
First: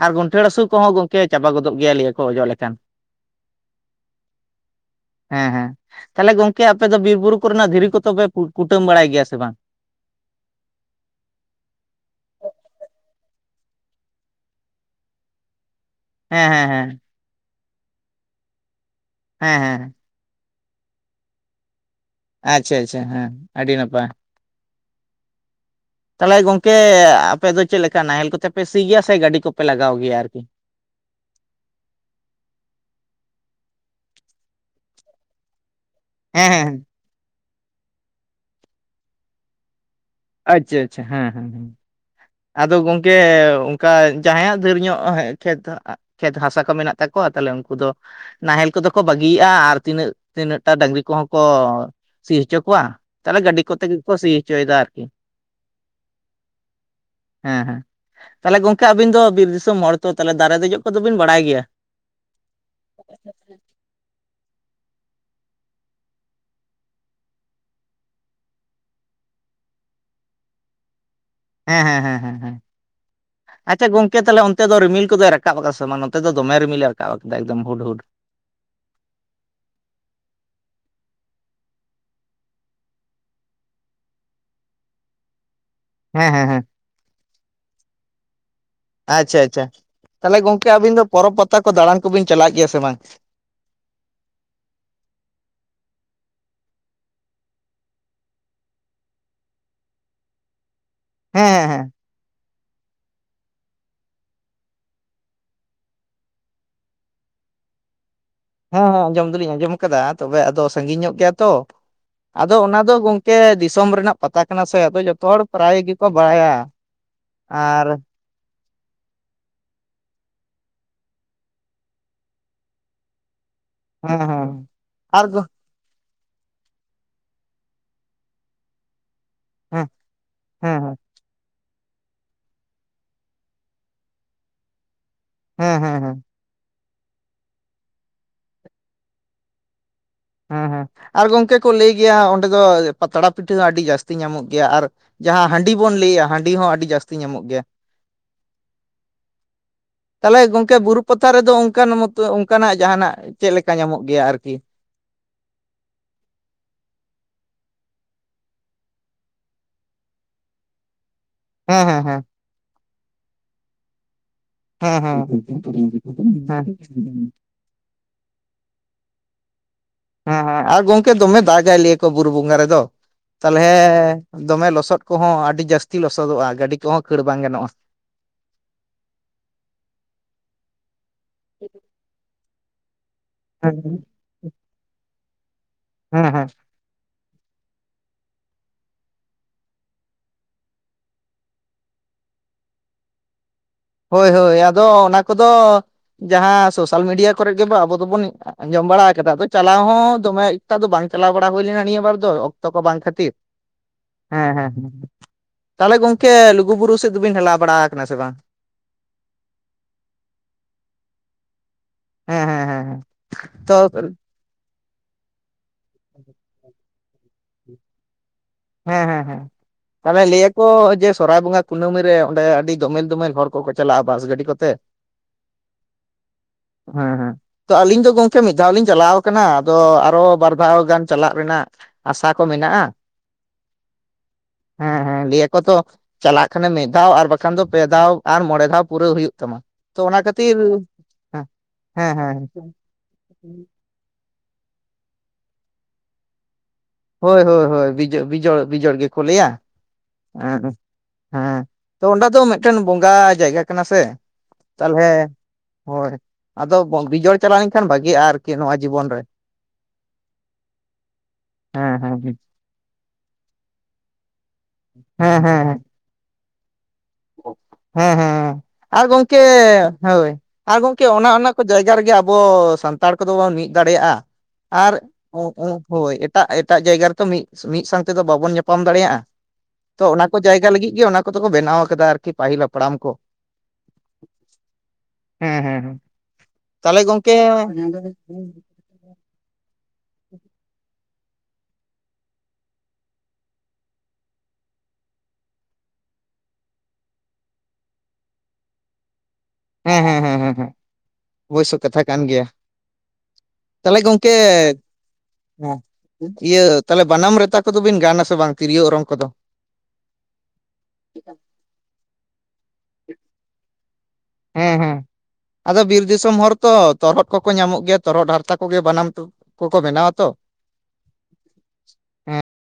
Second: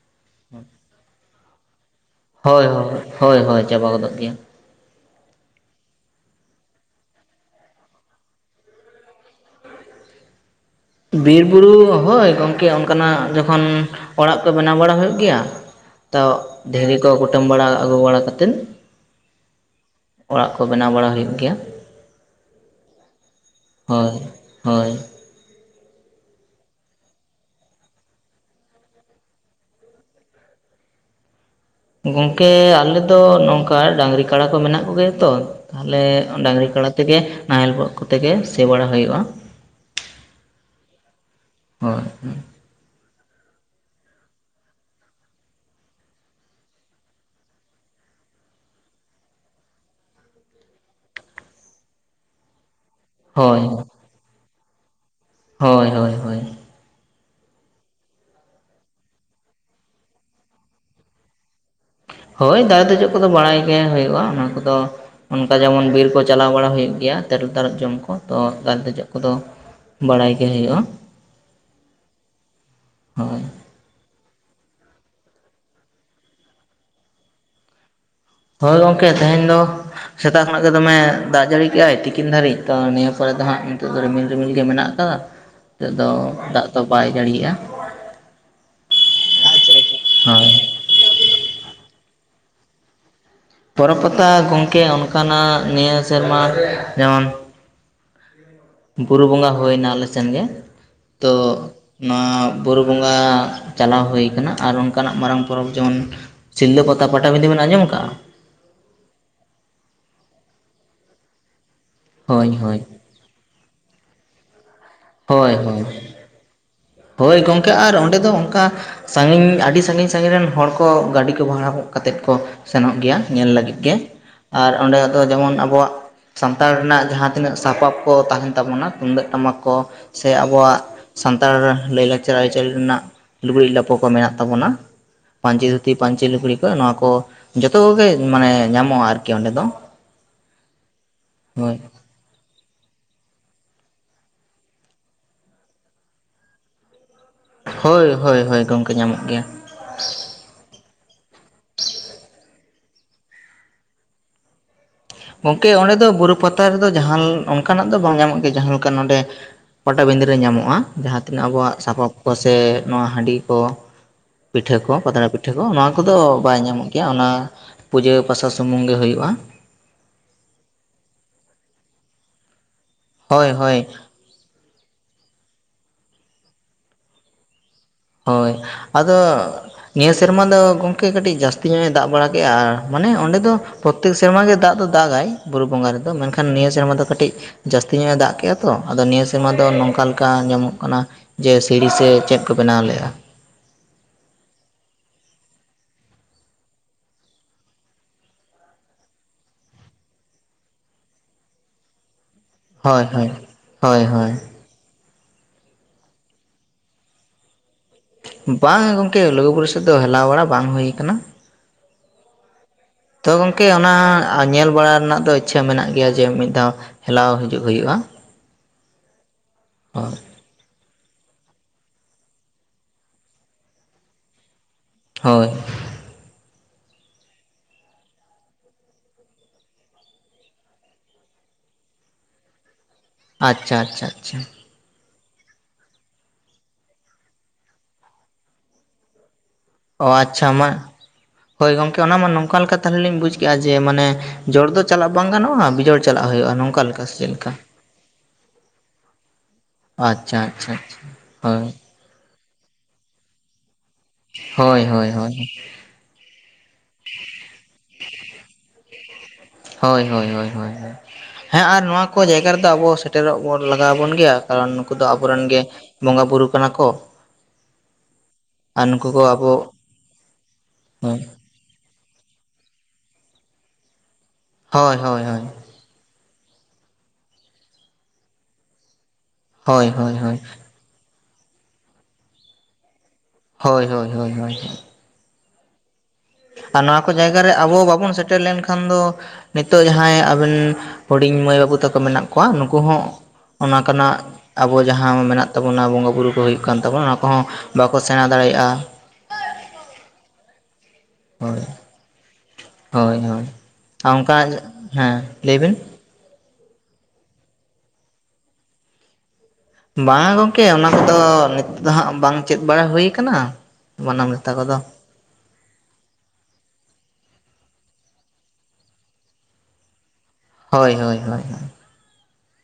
ᱟᱨ ᱜᱚᱱᱴᱷᱮᱲ ᱦᱟᱹᱥᱩ ᱠᱚᱦᱚᱸ ᱜᱚᱝᱠᱮ ᱪᱟᱵᱟ ᱜᱚᱫᱚᱜ ᱜᱮᱭᱟ ᱞᱮᱭᱟᱠᱚ ᱦᱚᱭ ᱦᱚᱭ ᱦᱚᱭ ᱦᱚᱭ ᱪᱟᱵᱟ ᱜᱚᱫᱚᱜ ᱜᱮᱭᱟ ᱦᱮᱸ ᱦᱮᱸ ᱛᱟᱦᱚᱞᱮ ᱜᱚᱝᱠᱮ ᱟᱯᱮ ᱫᱚ ᱵᱤᱨ ᱵᱩᱨᱩ ᱠᱚᱨᱮᱱᱟᱜ ᱫᱷᱤᱨᱤ ᱠᱚᱫᱚ ᱯᱮ ᱠᱩᱴᱟᱹᱢ ᱵᱟᱲᱟᱭ ᱜᱮᱭᱟ ᱥᱮ ᱵᱟᱝ ᱵᱤᱨ ᱵᱩᱨᱩ ᱦᱳᱭ ᱜᱚᱢᱠᱮ ᱚᱱᱠᱟᱱᱟᱜ ᱡᱚᱠᱷᱚᱱ ᱚᱲᱟᱜ ᱠᱚ ᱵᱮᱱᱟᱣ ᱵᱟᱲᱟ ᱦᱩᱭᱩᱜ ᱜᱮᱭᱟ ᱛᱚ ᱦᱮᱸ ᱦᱮᱸ ᱦᱮᱸ ᱫᱷᱤᱨᱤ ᱠᱚ ᱠᱩᱴᱟᱹᱢ ᱵᱟᱲᱟ ᱟᱹᱜᱩ ᱵᱟᱲᱟ ᱠᱟᱛᱮᱫ ᱦᱮᱸ ᱦᱮᱸ ᱚᱲᱟᱜ ᱠᱚ ᱵᱮᱱᱟᱣ ᱵᱟᱲᱟ ᱦᱩᱭᱩᱜ ᱜᱮᱭᱟ ᱟᱪᱪᱷᱟ ᱟᱪᱪᱷᱟ ᱦᱮᱸ ᱟᱹᱰᱤ ᱱᱟᱯᱟᱭ ᱦᱳᱭ ᱦᱳᱭ ᱛᱟᱦᱚᱞᱮ ᱜᱚᱝᱠᱮ ᱟᱯᱮ ᱫᱚ ᱪᱮᱫ ᱞᱮᱠᱟ ᱱᱟᱦᱮᱞ ᱠᱚᱛᱮ ᱯᱮ ᱥᱤ ᱜᱮᱭᱟ ᱥᱮ ᱜᱟᱹᱰᱤ ᱠᱚᱯᱮ ᱞᱟᱜᱟᱣ ᱜᱮᱭᱟ ᱟᱨᱠᱤ ᱜᱚᱝᱠᱮ ᱟᱞᱮᱫᱚ ᱱᱚᱝᱠᱟ ᱰᱟᱹᱝᱨᱤ ᱠᱟᱲᱟ ᱠᱚ ᱢᱮᱱᱟᱜ ᱠᱚᱜᱮᱭᱟ ᱛᱚ ᱛᱟᱦᱚᱞᱮ ᱦᱮᱸ ᱦᱮᱸ ᱰᱟᱹᱝᱨᱤ ᱦᱮᱸ, ᱠᱟᱲᱟ ᱛᱮᱜᱮ ᱱᱟᱦᱮᱞ ᱠᱚᱛᱮ ᱜᱮ ᱥᱮ ᱵᱟᱲᱟ ᱦᱩᱭᱩᱜᱼᱟ ᱟᱪᱪᱷᱟ ᱟᱪᱪᱷᱟ ᱦᱮᱸ ᱦᱮᱸ ᱦᱮᱸ ᱦᱳᱭ ᱦᱳᱭ ᱟᱫᱚ ᱜᱚᱝᱠᱮ ᱚᱱᱠᱟ ᱡᱟᱦᱟᱸᱭᱟᱜ ᱰᱷᱮᱨ ᱧᱚᱜ ᱠᱷᱮᱛ ᱠᱷᱮᱛ ᱦᱟᱥᱟ ᱠᱚ ᱢᱮᱱᱟᱜ ᱛᱟᱠᱚᱣᱟ ᱛᱟᱦᱚᱞᱮ ᱩᱱᱠᱩ ᱫᱚ ᱱᱟᱦᱮᱞ ᱠᱚᱫᱚ ᱠᱚ ᱵᱟᱹᱜᱤᱭᱟᱜᱼᱟ ᱟᱨ ᱛᱤᱱᱟᱹᱜ ᱛᱤᱱᱟᱹᱜ ᱴᱟ ᱰᱟᱹᱝᱨᱤ ᱠᱚᱦᱚᱸ ᱠᱚ ᱥᱤ ᱦᱚᱪᱚ ᱠᱚᱣᱟ ᱛᱟᱦᱚᱞᱮ ᱜᱟᱹᱰᱤ ᱦᱳᱭ ᱠᱚᱛᱮᱜᱮ ᱠᱚ ᱥᱤ ᱦᱚᱪᱚᱭᱮᱫᱟ ᱟᱨᱠᱤ ᱦᱳᱭ ᱦᱳᱭ ᱦᱳᱭ ᱦᱮᱸ ᱦᱮᱸ ᱛᱟᱦᱚᱞᱮ ᱜᱚᱝᱠᱮ ᱟᱹᱵᱤᱱ ᱫᱚ ᱵᱤᱨ ᱫᱤᱥᱚᱢ ᱦᱚᱲ ᱛᱚ ᱛᱟᱦᱚᱞᱮ ᱫᱟᱨᱮ ᱫᱮᱡᱚᱜ ᱠᱚᱫᱚ ᱵᱤᱱ ᱵᱟᱲᱟᱭ ᱜᱮᱭᱟ ᱦᱳᱭ ᱫᱟᱨᱮ ᱫᱮᱡᱚᱜ ᱠᱚᱫᱚ ᱵᱟᱲᱟᱭ ᱜᱮ ᱦᱩᱭᱩᱜᱼᱟ ᱚᱱᱟ ᱠᱚᱫᱚ ᱚᱱᱠᱟ ᱡᱮᱢᱚᱱ ᱵᱤᱨ ᱠᱚ ᱪᱟᱞᱟᱣ ᱵᱟᱲᱟ ᱦᱩᱭᱩᱜ ᱜᱮᱭᱟ ᱛᱮᱨᱮᱞ ᱛᱟᱨᱚᱵ ᱡᱚᱢ ᱠᱚ ᱛᱚ ᱫᱟᱨᱮ ᱫᱮᱡᱚᱜ ᱠᱚᱫᱚ ᱵᱟᱲᱟᱭ ᱜᱮ ᱦᱩᱭᱩᱜᱼᱟ ᱦᱮᱸ ᱦᱮᱸ ᱦᱮᱸ ᱦᱮᱸ ᱦᱳᱭ ᱟᱪᱪᱷᱟ ᱜᱚᱝᱠᱮ ᱛᱟᱦᱚᱞᱮ ᱚᱱᱛᱮ ᱫᱚ ᱨᱤᱢᱤᱞ ᱫᱚᱭ ᱨᱟᱠᱟᱵ ᱟᱠᱟᱫ ᱥᱮ ᱵᱟᱝᱟᱱ ᱱᱚᱛᱮ ᱫᱚᱢᱮ ᱨᱤᱞᱮ ᱨᱟᱠᱟᱵ ᱟᱠᱟᱫᱟ ᱮᱠᱫᱚᱢ ᱦᱩᱰ ᱦᱩᱰ ᱦᱳᱭ ᱜᱚᱝᱠᱮ ᱛᱮᱦᱮᱧ ᱫᱚ ᱥᱮᱛᱟᱜ ᱠᱷᱚᱱᱟᱜ ᱜᱮ ᱫᱚᱢᱮ ᱫᱟᱜ ᱡᱟᱹᱲᱤ ᱠᱮᱫᱮᱜᱼᱟᱭ ᱛᱤᱠᱤᱱ ᱫᱷᱟᱹᱨᱤᱡ ᱛᱚ ᱱᱤᱭᱟᱹ ᱯᱚᱨᱮ ᱫᱚ ᱦᱟᱸᱜ ᱱᱤᱛᱚᱜ ᱫᱚ ᱨᱤᱢᱤᱞ ᱨᱤᱢᱤᱞ ᱜᱮ ᱢᱮᱱᱟᱜ ᱟᱠᱟᱫᱟ ᱱᱤᱛᱚᱜ ᱫᱚ ᱦᱮᱸ ᱦᱮᱸ ᱦᱮᱸ ᱫᱟᱜ ᱫᱚ ᱵᱟᱭ ᱡᱟᱹᱲᱤᱭᱟᱜᱼᱟ ᱟᱪᱪᱷᱟ ᱟᱪᱪᱷᱟ ᱛᱟᱦᱚᱞᱮ ᱦᱳᱭ ᱜᱚᱝᱠᱮ ᱟᱹᱵᱤᱱ ᱫᱚ ᱯᱚᱨᱚᱵᱽ ᱯᱟᱛᱟ ᱠᱚ ᱫᱟᱬᱟᱱ ᱠᱚᱵᱤᱱ ᱪᱟᱞᱟᱜ ᱜᱮᱭᱟ ᱥᱮ ᱵᱟᱝ ᱯᱚᱨᱚᱵᱽ ᱯᱟᱛᱟ ᱜᱚᱢᱠᱮ ᱚᱱᱠᱟᱱᱟᱜ ᱱᱤᱭᱟᱹ ᱥᱮᱨᱢᱟ ᱡᱮᱢᱚᱱ ᱵᱩᱨᱩ ᱵᱚᱸᱜᱟ ᱦᱩᱭᱱᱟ ᱟᱞᱮ ᱥᱮᱱᱜᱮ ᱛᱳ ᱦᱮᱸ ᱦᱮᱸ ᱦᱮᱸ ᱚᱱᱟ ᱵᱩᱨᱩ ᱵᱚᱸᱜᱟ ᱪᱟᱞᱟᱣ ᱦᱩᱭ ᱟᱠᱟᱱᱟ ᱟᱨ ᱚᱱᱠᱟᱱᱟᱜ ᱢᱟᱨᱟᱝ ᱯᱚᱨᱚᱵᱽ ᱡᱮᱢᱚᱱ ᱥᱤᱞᱫᱟᱹ ᱯᱟᱛᱟ ᱯᱟᱴᱟᱵᱤᱫᱟᱹ ᱵᱮ ᱟᱸᱡᱚᱢ ᱟᱠᱟᱜᱼᱟ ᱦᱮᱸ ᱦᱮᱸ ᱟᱸᱡᱚᱢ ᱫᱚᱞᱤᱧ ᱟᱸᱡᱚᱢ ᱟᱠᱟᱫᱟ ᱛᱚᱵᱮ ᱟᱫᱚ ᱥᱟᱺᱜᱤᱧ ᱧᱚᱜ ᱜᱮᱭᱟ ᱛᱚ ᱦᱳᱭ ᱟᱫᱚ ᱦᱳᱭ ᱚᱱᱟ ᱫᱚ ᱜᱚᱝᱠᱮ ᱠᱮ ᱫᱤᱥᱚᱢ ᱨᱮᱱᱟᱜ ᱯᱟᱛᱟ ᱠᱟᱱᱟ ᱥᱮ ᱟᱫᱚ ᱡᱚᱛᱚ ᱦᱚᱲ ᱦᱳᱭ ᱯᱨᱟᱭ ᱦᱳᱭ ᱜᱮᱠᱚ ᱵᱟᱲᱟᱭᱟ ᱦᱳᱭ ᱜᱚᱢᱠᱮ ᱟᱨ ᱚᱸᱰᱮ ᱫᱚ ᱚᱱᱠᱟ ᱥᱟᱺᱜᱤᱧ ᱟᱹᱰᱤ ᱥᱟᱺᱜᱤᱧ ᱥᱟᱺᱜᱤᱧ ᱨᱮᱱ ᱦᱚᱲ ᱠᱚ ᱜᱟᱹᱰᱤ ᱠᱚ ᱵᱷᱟᱲᱟ ᱠᱟ ᱠᱟᱛᱮᱫ ᱠᱚ ᱥᱮᱱᱚᱜ ᱜᱮᱭᱟ ᱧᱮᱞ ᱞᱟᱹᱜᱤᱫ ᱛᱮ ᱜᱮ ᱦᱮᱸ ᱦᱮᱸ ᱟᱨ ᱚᱸᱰᱮ ᱫᱚ ᱟᱨ ᱡᱮᱢᱚᱱ ᱟᱵᱚᱣᱟᱜ ᱥᱟᱱᱛᱟᱲ ᱨᱮᱱᱟᱜ ᱡᱟᱦᱟᱸ ᱛᱤᱱᱟᱹᱜ ᱥᱟᱯᱟᱵ ᱠᱚ ᱛᱟᱦᱮᱱ ᱛᱟᱵᱚᱱᱟ ᱛᱩᱢᱫᱟᱹᱜ ᱴᱟᱢᱟᱠ ᱠᱚ ᱦᱮᱸ ᱥᱮ ᱦᱮᱸ ᱟᱵᱚᱣᱟᱜ ᱦᱮᱸ ᱥᱟᱱᱛᱟᱲ ᱞᱟᱭᱼᱞᱟᱠᱪᱟᱨ ᱟᱹᱨᱤᱪᱟᱹᱞᱤ ᱨᱮᱱᱟᱜ ᱞᱩᱜᱽᱲᱤᱡ ᱞᱟᱯᱚ ᱠᱚ ᱢᱮᱱᱟᱜ ᱛᱟᱵᱚᱱᱟ ᱯᱟᱹᱧᱪᱤ ᱦᱮᱸ ᱫᱷᱩᱛᱤ ᱦᱮᱸ ᱦᱮᱸ ᱯᱟᱹᱧᱪᱤ ᱞᱩᱜᱽᱲᱤ ᱠᱚ ᱱᱚᱣᱟ ᱠᱚ ᱡᱚᱛᱚ ᱠᱚᱜᱮ ᱢᱟᱱᱮ ᱧᱟᱢᱚᱜᱼᱟ ᱟᱨᱠᱤ ᱚᱸᱰᱮ ᱫᱚ ᱦᱮᱸ ᱦᱮᱸ ᱟᱨ ᱜᱚᱢᱠᱮ ᱠᱚ ᱦᱳᱭ ᱞᱟᱹᱭ ᱜᱮᱭᱟ ᱚᱸᱰᱮ ᱫᱚ ᱯᱟᱛᱲᱟ ᱯᱤᱴᱷᱟᱹ ᱦᱚᱸ ᱟᱹᱰᱤ ᱡᱟᱹᱥᱛᱤ ᱧᱟᱢᱚᱜ ᱜᱮᱭᱟ ᱟᱨ ᱡᱟᱦᱟᱸ ᱦᱟᱺᱰᱤ ᱵᱚᱱ ᱞᱟᱹᱭᱟ ᱦᱟᱺᱰᱤ ᱦᱚᱸ ᱟᱹᱰᱤ ᱡᱟᱹᱥᱛᱤ ᱧᱟᱢᱚᱜ ᱠᱟᱱᱟ ᱦᱳᱭ ᱦᱳᱭ ᱦᱳᱭ ᱜᱚᱝᱠᱮ ᱧᱟᱢᱚᱜ ᱜᱮᱭᱟ ᱛᱟᱦᱚᱞᱮ ᱜᱚᱝᱠᱮ ᱵᱩᱨᱩ ᱯᱟᱛᱟ ᱨᱮᱫᱚ ᱚᱱᱠᱟᱱ ᱢᱚᱛᱚ ᱚᱱᱠᱟᱱᱟᱜ ᱡᱟᱦᱟᱱᱟᱜ ᱪᱮᱫ ᱞᱮᱠᱟ ᱧᱟᱢᱚᱜ ᱜᱮᱭᱟ ᱟᱨᱠᱤ ᱜᱚᱝᱠᱮ ᱚᱸᱰᱮ ᱫᱚ ᱵᱩᱨᱩ ᱯᱟᱛᱟ ᱨᱮᱫᱚ ᱚᱱᱠᱟᱱᱟᱜ ᱫᱚ ᱵᱟᱝ ᱧᱟᱢᱚᱜ ᱜᱮᱭᱟ ᱡᱟᱦᱟᱸ ᱞᱮᱠᱟ ᱱᱚᱸᱰᱮ ᱯᱟᱴᱟ ᱵᱤᱸᱫᱟᱹᱨᱮ ᱧᱟᱢᱚᱜᱼᱟ ᱡᱟᱦᱟᱸ ᱛᱤᱱᱟᱹᱜ ᱟᱵᱚᱣᱟᱜ ᱦᱮᱸ ᱦᱮᱸ ᱥᱟᱯᱟᱵ ᱦᱮᱸ ᱠᱚᱥᱮ ᱱᱚᱣᱟ ᱦᱟᱺᱰᱤ ᱠᱚ ᱯᱤᱴᱷᱟᱹ ᱠᱚ ᱦᱮᱸ ᱦᱮᱸ ᱯᱟᱛᱲᱟ ᱯᱤᱴᱷᱟᱹ ᱠᱚ ᱱᱚᱣᱟ ᱠᱚᱫᱚ ᱦᱮᱸ ᱵᱟᱭ ᱦᱮᱸ ᱧᱟᱢᱚᱜ ᱜᱮᱭᱟ ᱚᱱᱟ ᱯᱩᱡᱟᱹ ᱯᱟᱥᱟ ᱥᱩᱢᱩᱝ ᱜᱮ ᱦᱩᱭᱩᱜᱼᱟ ᱦᱮᱸ ᱦᱮᱸ ᱟᱨ ᱜᱚᱝᱠᱮ ᱫᱚᱢᱮ ᱫᱟᱜᱟᱭ ᱞᱮᱭᱟ ᱠᱚ ᱵᱩᱨᱩ ᱵᱚᱸᱜᱟ ᱨᱮᱫᱚ ᱦᱳᱭ ᱛᱟᱦᱚᱞᱮ? ᱦᱳᱭ ᱫᱚᱢᱮ ᱞᱚᱥᱚᱫ ᱠᱚᱦᱚᱸ ᱟᱹᱰᱤ ᱡᱟᱹᱥᱛᱤ ᱞᱚᱥᱚᱫᱚᱜᱼᱟ ᱜᱟᱹᱰᱤ ᱠᱚᱦᱚᱸ ᱠᱷᱟᱹᱲ ᱵᱟᱝ ᱜᱟᱱᱚᱜᱼᱟ ᱦᱳᱭ ᱟᱫᱚ ᱱᱤᱭᱟᱹ ᱥᱮᱨᱢᱟ ᱫᱚ ᱜᱚᱝᱠᱮ ᱠᱟᱹᱴᱤᱡ ᱡᱟᱹᱥᱛᱤ ᱧᱚᱜ ᱮ ᱫᱟᱜ ᱵᱟᱲᱟ ᱠᱮᱫᱼᱟ ᱟᱨ ᱢᱟᱱᱮ ᱚᱸᱰᱮ ᱫᱚ ᱫᱚ ᱦᱮᱸ ᱯᱚᱛᱛᱮᱠ ᱥᱮᱨᱢᱟ ᱜᱮ ᱫᱟᱜ ᱫᱚ ᱫᱟᱜᱟᱭ ᱵᱩᱨᱩ ᱵᱚᱸᱜᱟ ᱨᱮᱫᱚ ᱦᱮᱸ ᱢᱮᱱᱠᱷᱟᱱ ᱦᱮᱸ ᱱᱤᱭᱟᱹ ᱥᱮᱨᱢᱟ ᱫᱚ ᱠᱟᱹᱴᱤᱡ ᱡᱟᱹᱥᱛᱤ ᱧᱚᱜ ᱮ ᱫᱟᱜ ᱠᱮᱫᱼᱟ ᱛᱚ ᱟᱫᱚ ᱱᱤᱭᱟᱹ ᱥᱮᱨᱢᱟ ᱫᱚ ᱱᱚᱝᱠᱟ ᱞᱮᱠᱟ ᱧᱟᱢᱚᱜ ᱠᱟᱱᱟ ᱡᱮ ᱥᱤᱲᱤ ᱥᱮ ᱪᱮᱫ ᱠᱚ ᱵᱮᱱᱟᱣ ᱞᱮᱫᱼᱟ ᱦᱳᱭ ᱦᱳᱭ ᱟᱫᱚ ᱚᱱᱟ ᱠᱚᱫᱚ ᱡᱟᱦᱟᱸ ᱥᱳᱥᱟᱞ ᱢᱤᱰᱤᱭᱟ ᱠᱚᱨᱮ ᱜᱮᱵᱚ ᱟᱵᱚ ᱫᱚᱵᱚᱱ ᱟᱸᱡᱚᱢ ᱵᱟᱲᱟ ᱟᱠᱟᱫᱟ ᱟᱫᱚ ᱪᱟᱞᱟᱣ ᱦᱚᱸ ᱫᱚᱢᱮ ᱮᱠᱴᱟ ᱫᱚ ᱵᱟᱝ ᱪᱟᱞᱟᱣ ᱵᱟᱲᱟ ᱦᱩᱭ ᱞᱮᱱᱟ ᱱᱤᱭᱟᱹ ᱵᱟᱨ ᱫᱚ ᱛᱚ ᱠᱚ ᱵᱟᱝ ᱦᱳᱭ ᱦᱳᱭ ᱠᱷᱟᱹᱛᱤᱨ ᱦᱳᱭ ᱦᱳᱭ ᱦᱮᱸ ᱦᱮᱸ ᱛᱟᱦᱚᱞᱮ ᱜᱚᱝᱠᱮ ᱞᱩᱜᱩ ᱵᱩᱨᱩ ᱥᱮᱫ ᱫᱚᱵᱤᱱ ᱦᱮᱞᱟᱣ ᱵᱟᱲᱟ ᱠᱟᱱᱟ ᱥᱮ ᱵᱟᱝ ᱵᱟᱝ ᱜᱚᱝᱠᱮ ᱞᱩᱜᱩᱵᱩᱨᱩ ᱥᱮᱫ ᱫᱚ ᱦᱮᱞᱟᱣ ᱵᱟᱲᱟ ᱵᱟᱝ ᱦᱩᱭ ᱟᱠᱟᱱᱟ ᱦᱮᱸ ᱦᱮᱸ ᱦᱮᱸ ᱦᱮᱸ ᱛᱚ ᱜᱚᱝᱠᱮ ᱚᱱᱟ ᱧᱮᱞ ᱵᱟᱲᱟ ᱨᱮᱱᱟᱜ ᱫᱚ ᱤᱪᱪᱷᱟᱹ ᱢᱮᱱᱟᱜ ᱜᱮᱭᱟ ᱡᱮ ᱢᱤᱫ ᱫᱷᱟᱣ ᱦᱮᱞᱟᱣ ᱦᱤᱡᱩᱜ ᱦᱩᱭᱩᱜᱼᱟ ᱦᱮᱸ ᱦᱮᱸ ᱦᱮᱸ ᱦᱳᱭ ᱛᱟᱦᱚᱞᱮ ᱞᱟᱹᱭ ᱠᱚ ᱡᱮ ᱥᱚᱨᱟᱭ ᱵᱚᱸᱜᱟ ᱠᱩᱱᱟᱹᱢᱤ ᱨᱮ ᱚᱸᱰᱮ ᱟᱹᱰᱤ ᱫᱚᱢᱮᱞ ᱫᱚᱢᱮᱞ ᱦᱚᱲ ᱠᱚᱠᱚ ᱪᱟᱞᱟᱜᱼᱟ ᱵᱟᱥ ᱜᱟᱹᱰᱤ ᱠᱚᱛᱮ ᱦᱳᱭ ᱦᱮᱸ ᱦᱮᱸ ᱛᱚ ᱟᱞᱤᱧ ᱫᱚ ᱜᱚᱝᱠᱮ ᱢᱤᱫ ᱫᱷᱟᱣ ᱞᱤᱧ ᱪᱟᱞᱟᱣ ᱟᱠᱟᱱᱟ ᱟᱫᱚ ᱟᱨᱚ ᱵᱟᱨ ᱫᱷᱟᱣ ᱜᱟᱱ ᱪᱟᱞᱟᱜ ᱨᱮᱱᱟᱜ ᱟᱥᱟ ᱠᱚ ᱢᱮᱱᱟᱜᱼᱟ ᱟᱪᱪᱷᱟ ᱟᱪᱪᱷᱟ ᱟᱪᱪᱷᱟ ᱦᱮᱸ ᱦᱮᱸ ᱜᱮᱭᱟ ᱠᱚ ᱛᱚ ᱪᱟᱞᱟᱜ ᱠᱟᱱᱮᱢ ᱢᱤᱫ ᱫᱷᱟᱣ ᱟᱨ ᱵᱟᱠᱷᱟᱱ ᱫᱚ ᱯᱮ ᱫᱷᱟᱣ ᱟᱨ ᱢᱚᱬᱮ ᱫᱷᱟᱣ ᱯᱩᱨᱟᱹ ᱦᱩᱭᱩᱜ ᱛᱟᱢᱟ ᱛᱚ ᱚ ᱚᱱᱟ ᱟᱪᱪᱷᱟ ᱠᱷᱟᱹᱛᱤᱨ ᱢᱟ ᱦᱮᱸ ᱦᱳᱭ ᱜᱚᱢᱠᱮ ᱦᱮᱸ ᱚᱱᱟ ᱢᱟ ᱦᱮᱸ ᱱᱚᱝᱠᱟ ᱛᱟᱦᱚᱞᱮ ᱞᱤᱧ ᱵᱩᱡᱽ ᱠᱮᱫᱼᱟ ᱡᱮ ᱢᱟᱱᱮ ᱡᱚᱲ ᱫᱚ ᱪᱟᱞᱟᱜ ᱵᱟᱝ ᱜᱟᱱᱚᱜᱼᱟ ᱵᱤᱡᱚᱲ ᱪᱟᱞᱟᱜ ᱦᱩᱭᱩᱜᱼᱟ ᱱᱚᱝᱠᱟ ᱞᱮᱠᱟ ᱥᱮ ᱪᱮᱫ ᱦᱳᱭ ᱞᱮᱠᱟ? ᱦᱳᱭ ᱦᱳᱭ ᱵᱤᱡᱚ ᱵᱤᱡᱚᱲ ᱵᱤᱡᱳᱚᱲ ᱜᱮᱠᱚ ᱞᱟᱹᱭᱟ ᱟᱪᱪᱷᱟ ᱦ ᱟᱪᱪᱷᱟ ᱟᱪᱪᱷᱟ ᱦᱮᱸ ᱛᱚ ᱚᱸᱰᱮ ᱫᱚ ᱢᱤᱫᱴᱮᱱ ᱵᱚᱸᱜᱟ ᱡᱟᱭᱜᱟ ᱠᱟᱱᱟ ᱥᱮ ᱦᱳᱭ ᱦᱳᱭ ᱛᱟᱦᱚᱞᱮ ᱦᱳᱭ ᱦᱳᱭ ᱟᱫᱚ ᱵᱤᱡᱳᱚᱲ ᱪᱟᱞᱟᱣ ᱞᱮᱱ ᱠᱷᱟᱱ ᱵᱷᱟᱜᱤᱜᱼᱟ ᱟᱨᱠᱤ ᱱᱚᱣᱟ ᱡᱤᱵᱚᱱ ᱨᱮ ᱦᱳᱭ ᱦᱳᱭ ᱦᱮᱸ ᱟᱨ ᱱᱚᱣᱟ ᱦᱮᱸ ᱠᱚ ᱦᱮᱸ ᱡᱟᱭᱜᱟ ᱨᱮᱫᱚ ᱫᱚ ᱟᱵᱚ ᱥᱮᱴᱮᱨᱚᱜᱚᱱ ᱞᱟᱜᱟᱣᱵᱚᱱ ᱜᱮᱭᱟ ᱠᱟᱨᱚᱱ ᱱᱩᱠᱩ ᱫᱚ ᱟᱵᱚ ᱨᱮᱱ ᱦᱮᱸ ᱜᱮ ᱦᱮᱸ ᱵᱚᱸᱜᱟ ᱵᱩᱨᱩ ᱠᱟᱱᱟ ᱠᱚ ᱦᱮᱸ ᱦᱮᱸ ᱟᱨ ᱱᱩᱠᱩ ᱠᱚ ᱜᱚᱢᱠᱮ ᱟᱵᱚ ᱦᱳᱭ ᱟᱨ ᱜᱚᱢᱠᱮ ᱦᱳᱭ ᱚᱱ ᱚᱱᱟ ᱠᱚ ᱡᱟᱭᱜᱟ ᱨᱮᱜᱮ ᱟᱵᱚ ᱥᱟᱱᱛᱟᱲ ᱠᱚᱫᱚ ᱵᱚᱱ ᱢᱤᱫ ᱫᱟᱲᱮᱭᱟᱜᱼᱟ ᱟᱨ ᱦᱳᱭ ᱦᱳᱭ ᱦᱳᱭ ᱦᱳᱭ ᱮᱴᱟᱜ ᱮᱴᱟᱜ ᱡᱟᱭᱜᱟ ᱨᱮᱛᱚ ᱢᱤᱫ ᱢᱤᱫ ᱥᱟᱶ ᱛᱮᱫᱚ ᱵᱟᱵᱚᱱ ᱧᱟᱯᱟᱢ ᱫᱟᱲᱮᱭᱟᱜᱼᱟ ᱦᱳᱭ ᱛᱚ ᱦᱳᱭ ᱚᱱᱟ ᱠᱚ ᱦᱳᱭ ᱡᱟᱭᱜᱟ ᱞᱟᱹᱜᱤᱫ ᱜᱮ ᱚᱱᱟ ᱠᱚᱫᱚ ᱠᱚ ᱵᱮᱱᱟᱣ ᱟᱠᱟᱫᱟ ᱟᱨᱠᱤ ᱯᱟᱹᱦᱤᱞ ᱦᱟᱯᱲᱟᱢ ᱠᱚ ᱦᱳᱭ ᱦᱳᱭ ᱦᱳᱭ ᱦᱳᱭ ᱦᱳᱭ ᱦᱩᱸ ᱦᱩᱸ ᱦᱩᱸ ᱟᱨ ᱱᱚᱣᱟ ᱠᱚ ᱡᱟᱭᱜᱟ ᱨᱮ ᱟᱵᱚ ᱵᱟᱵᱚᱱ ᱥᱮᱴᱮᱨ ᱞᱮᱱᱠᱷᱟᱱ ᱠᱷᱟᱱ ᱫᱚ ᱱᱤᱛᱚᱜ ᱡᱟᱦᱟᱸᱭ ᱟᱵᱮᱱ ᱦᱩᱰᱤᱧ ᱢᱟᱹᱭ ᱵᱟᱹᱵᱩ ᱛᱟᱠᱚ ᱢᱮᱱᱟᱜ ᱠᱚᱣᱟ ᱱᱩᱠᱩ ᱦᱚᱸ ᱚᱱᱟ ᱠᱟᱱᱟᱜ ᱟᱵᱚ ᱡᱟᱦᱟᱸ ᱢᱮᱱᱟᱜ ᱛᱟᱵᱚᱱᱟ ᱵᱚᱸᱜᱟ ᱵᱩᱨᱩ ᱠᱚ ᱦᱩᱭᱩᱜ ᱠᱟᱱ ᱛᱟᱵᱚᱱᱟ ᱚᱱᱟ ᱠᱚᱦᱚᱸ ᱵᱟᱠᱚ ᱥᱮᱸᱬᱟ ᱫᱟᱲᱮᱭᱟᱜᱼᱟ ᱦᱮᱸ ᱦᱮᱸ ᱦᱮᱸ ᱦᱮᱸ ᱦᱮᱸ ᱦᱳᱭ ᱚᱵᱚᱥᱥᱳᱭ ᱠᱟᱛᱷᱟ ᱠᱟᱱ ᱜᱮᱭᱟ ᱦᱳᱭ ᱦᱳᱭ ᱛᱟᱦᱚᱞᱮ ᱜᱚᱢᱠᱮ ᱚᱱᱠᱟ ᱦᱮᱸ ᱞᱟᱹᱭ ᱵᱤᱱ ᱤᱭᱟᱹ ᱛᱟᱦᱚᱞᱮ ᱵᱟᱱᱟᱢ ᱨᱮᱛᱟ ᱠᱚᱫᱚ ᱵᱤᱱ ᱜᱟᱱ-ᱟ ᱥᱮ ᱵᱟᱝ ᱛᱤᱨᱭᱳ ᱚᱨᱚᱝ ᱠᱚᱫᱚ ᱵᱟᱝ - ᱟ ᱜᱚᱝᱠᱮ ᱚᱱᱟ ᱠᱚᱫᱚ ᱱᱤᱛᱚᱜ ᱫᱚ ᱦᱟᱜ ᱵᱟᱝ ᱪᱮᱫ ᱵᱟᱲᱟ ᱦᱩᱭ ᱠᱟᱱᱟ ᱵᱟᱱᱟᱢ ᱜᱮ ᱦᱮᱸ ᱦᱮᱸ ᱟᱫᱚ ᱵᱤᱨ ᱫᱤᱥᱚᱢ ᱦᱚᱲ ᱛᱚ ᱛᱚᱨᱦᱚᱫ ᱠᱚᱠᱚ ᱧᱟᱢᱚᱜ ᱜᱮᱭᱟ ᱛᱚᱨᱦᱚᱫ ᱦᱟᱨᱛᱟ ᱠᱚᱜᱮ ᱵᱟᱱᱟᱢ ᱠᱚ ᱠᱚ ᱵᱮᱱᱟᱣᱟ ᱛᱚ ᱦᱳᱭ ᱦᱳᱭ ᱦᱳᱭ ᱦᱳᱭ